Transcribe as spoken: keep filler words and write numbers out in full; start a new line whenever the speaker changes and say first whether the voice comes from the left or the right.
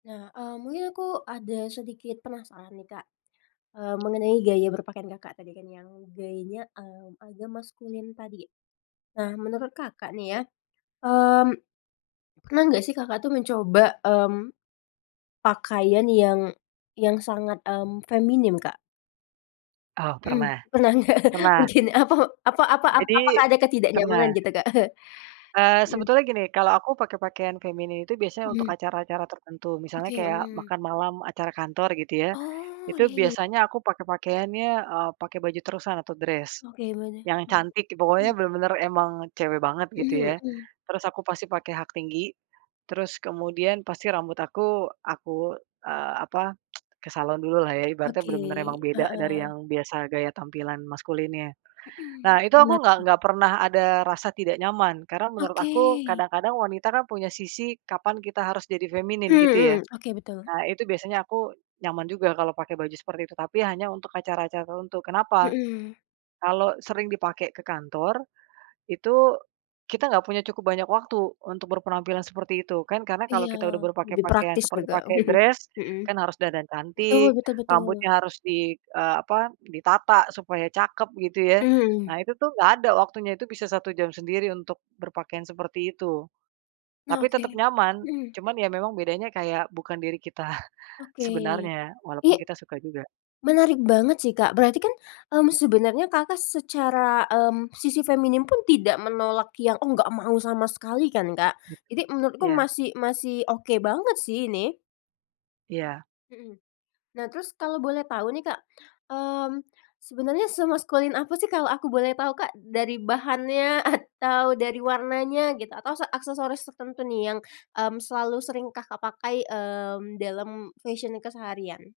left: Nah, eee, mungkin aku ada sedikit penasaran nih Kak, eee, mengenai gaya berpakaian Kakak tadi kan, yang gayanya, eee, agak maskulin tadi. Nah, menurut Kakak nih ya, mmm, pernah nggak sih Kakak tuh mencoba, mmm, pakaian yang yang sangat, mmm, feminim, Kak?
right: Oh,
left: Mhm,
right: pernah,
left: pernah nggak,
right: pernah.
left: mungkin, apa apa apa apakah
right: Jadi,
left: ada ketidaknyamanan
right: pernah.
left: gitu, Kak?
right: Eee,
left: Mhm.
right: sebetulnya gini, kalau aku pakai pakaian feminim itu biasanya untuk
left: Mmm.
right: acara-acara tertentu. Misalnya
left: Oke,
right: kayak
left: mmm.
right: makan malam acara kantor, gitu ya.
left: Oh,
right: Itu
left: iya, ya.
right: biasanya aku pakai pakaiannya, eee, pakai baju terusan atau dress.
left: Oh, kayak gimana?
right: Yang
left: Mmm,
right: cantik, pokoknya
left: mhm.
right: bener-bener emang cewek banget, gitu
left: Mhm
right: ya.
left: mhm.
right: Terus aku pasti pakai hak tinggi, terus kemudian pasti rambut aku, aku eee, apa, ke salon dulu lah ya. Ibaratnya
left: Oke,
right: bener-bener emang beda dari
left: heeh.
right: yang biasa, gaya tampilan maskulinnya.
left: Mhm,
right: Nah,
left: makin
right: itu aku
left: dilihat,
right: nggak
left: gitu.
right: nggak pernah ada rasa tidak nyaman. Karena menurut aku
left: Oke.
right: kadang-kadang wanita kan punya sisi kapan kita harus jadi feminin,
left: Hmm,
right: gitu, ya?
left: mmm, oke, betul.
right: Nah, itu biasanya aku nyaman juga kalau pakai baju seperti itu. Tapi hanya untuk acara-acara tertentu. Kenapa?
left: Mhm.
right: Kalau sering dipakai ke kantor, itu kita nggak punya cukup banyak waktu, untuk berpenampilan seperti itu. Kan
left: Oh,
right: karena kalau
left: iya,
right: kita udah
left: lebih
right: berpakai-pakaian
left: praktis
right: seperti
left: juga.
right: pakai dress,
left: Mhm,
right: kan harus dandan
left: betul
right: cantik,
left: betul betul.
right: rambutnya harus di eee, apa, ditata supaya cakep, gitu ya.
left: Mmm.
right: Nah, itu tuh nggak ada waktunya. Itu bisa satu jam sendiri untuk berpakaian seperti itu.
left: Nah,
right: Tapi tetap
left: oke.
right: nyaman. Cuman ya memang bedanya kayak bukan diri kita
left: Oke.
right: sebenarnya,
left: I
right: walaupun kita suka juga.
left: menarik banget sih, Kak. Berarti kan, mmm, sebenernya Kakak secara, mmm, sisi feminim pun tidak menolak yang enggak mau sama sekali kan, Kak? Jadi menurutku
right: Iya.
left: masih masih oke banget sih ini. Mmm,
right: Iya.
left: mhm. Nah, terus kalau boleh tahu nih Kak, mmm, sebenernya semaskulin apa sih kalau aku boleh tahu, Kak? Dari bahannya, atau, dari warnanya, gitu? Atau se aksesoris tertentu nih yang, mmm, selalu sering Kakak pakai, mmm, dalam fashion keseharian?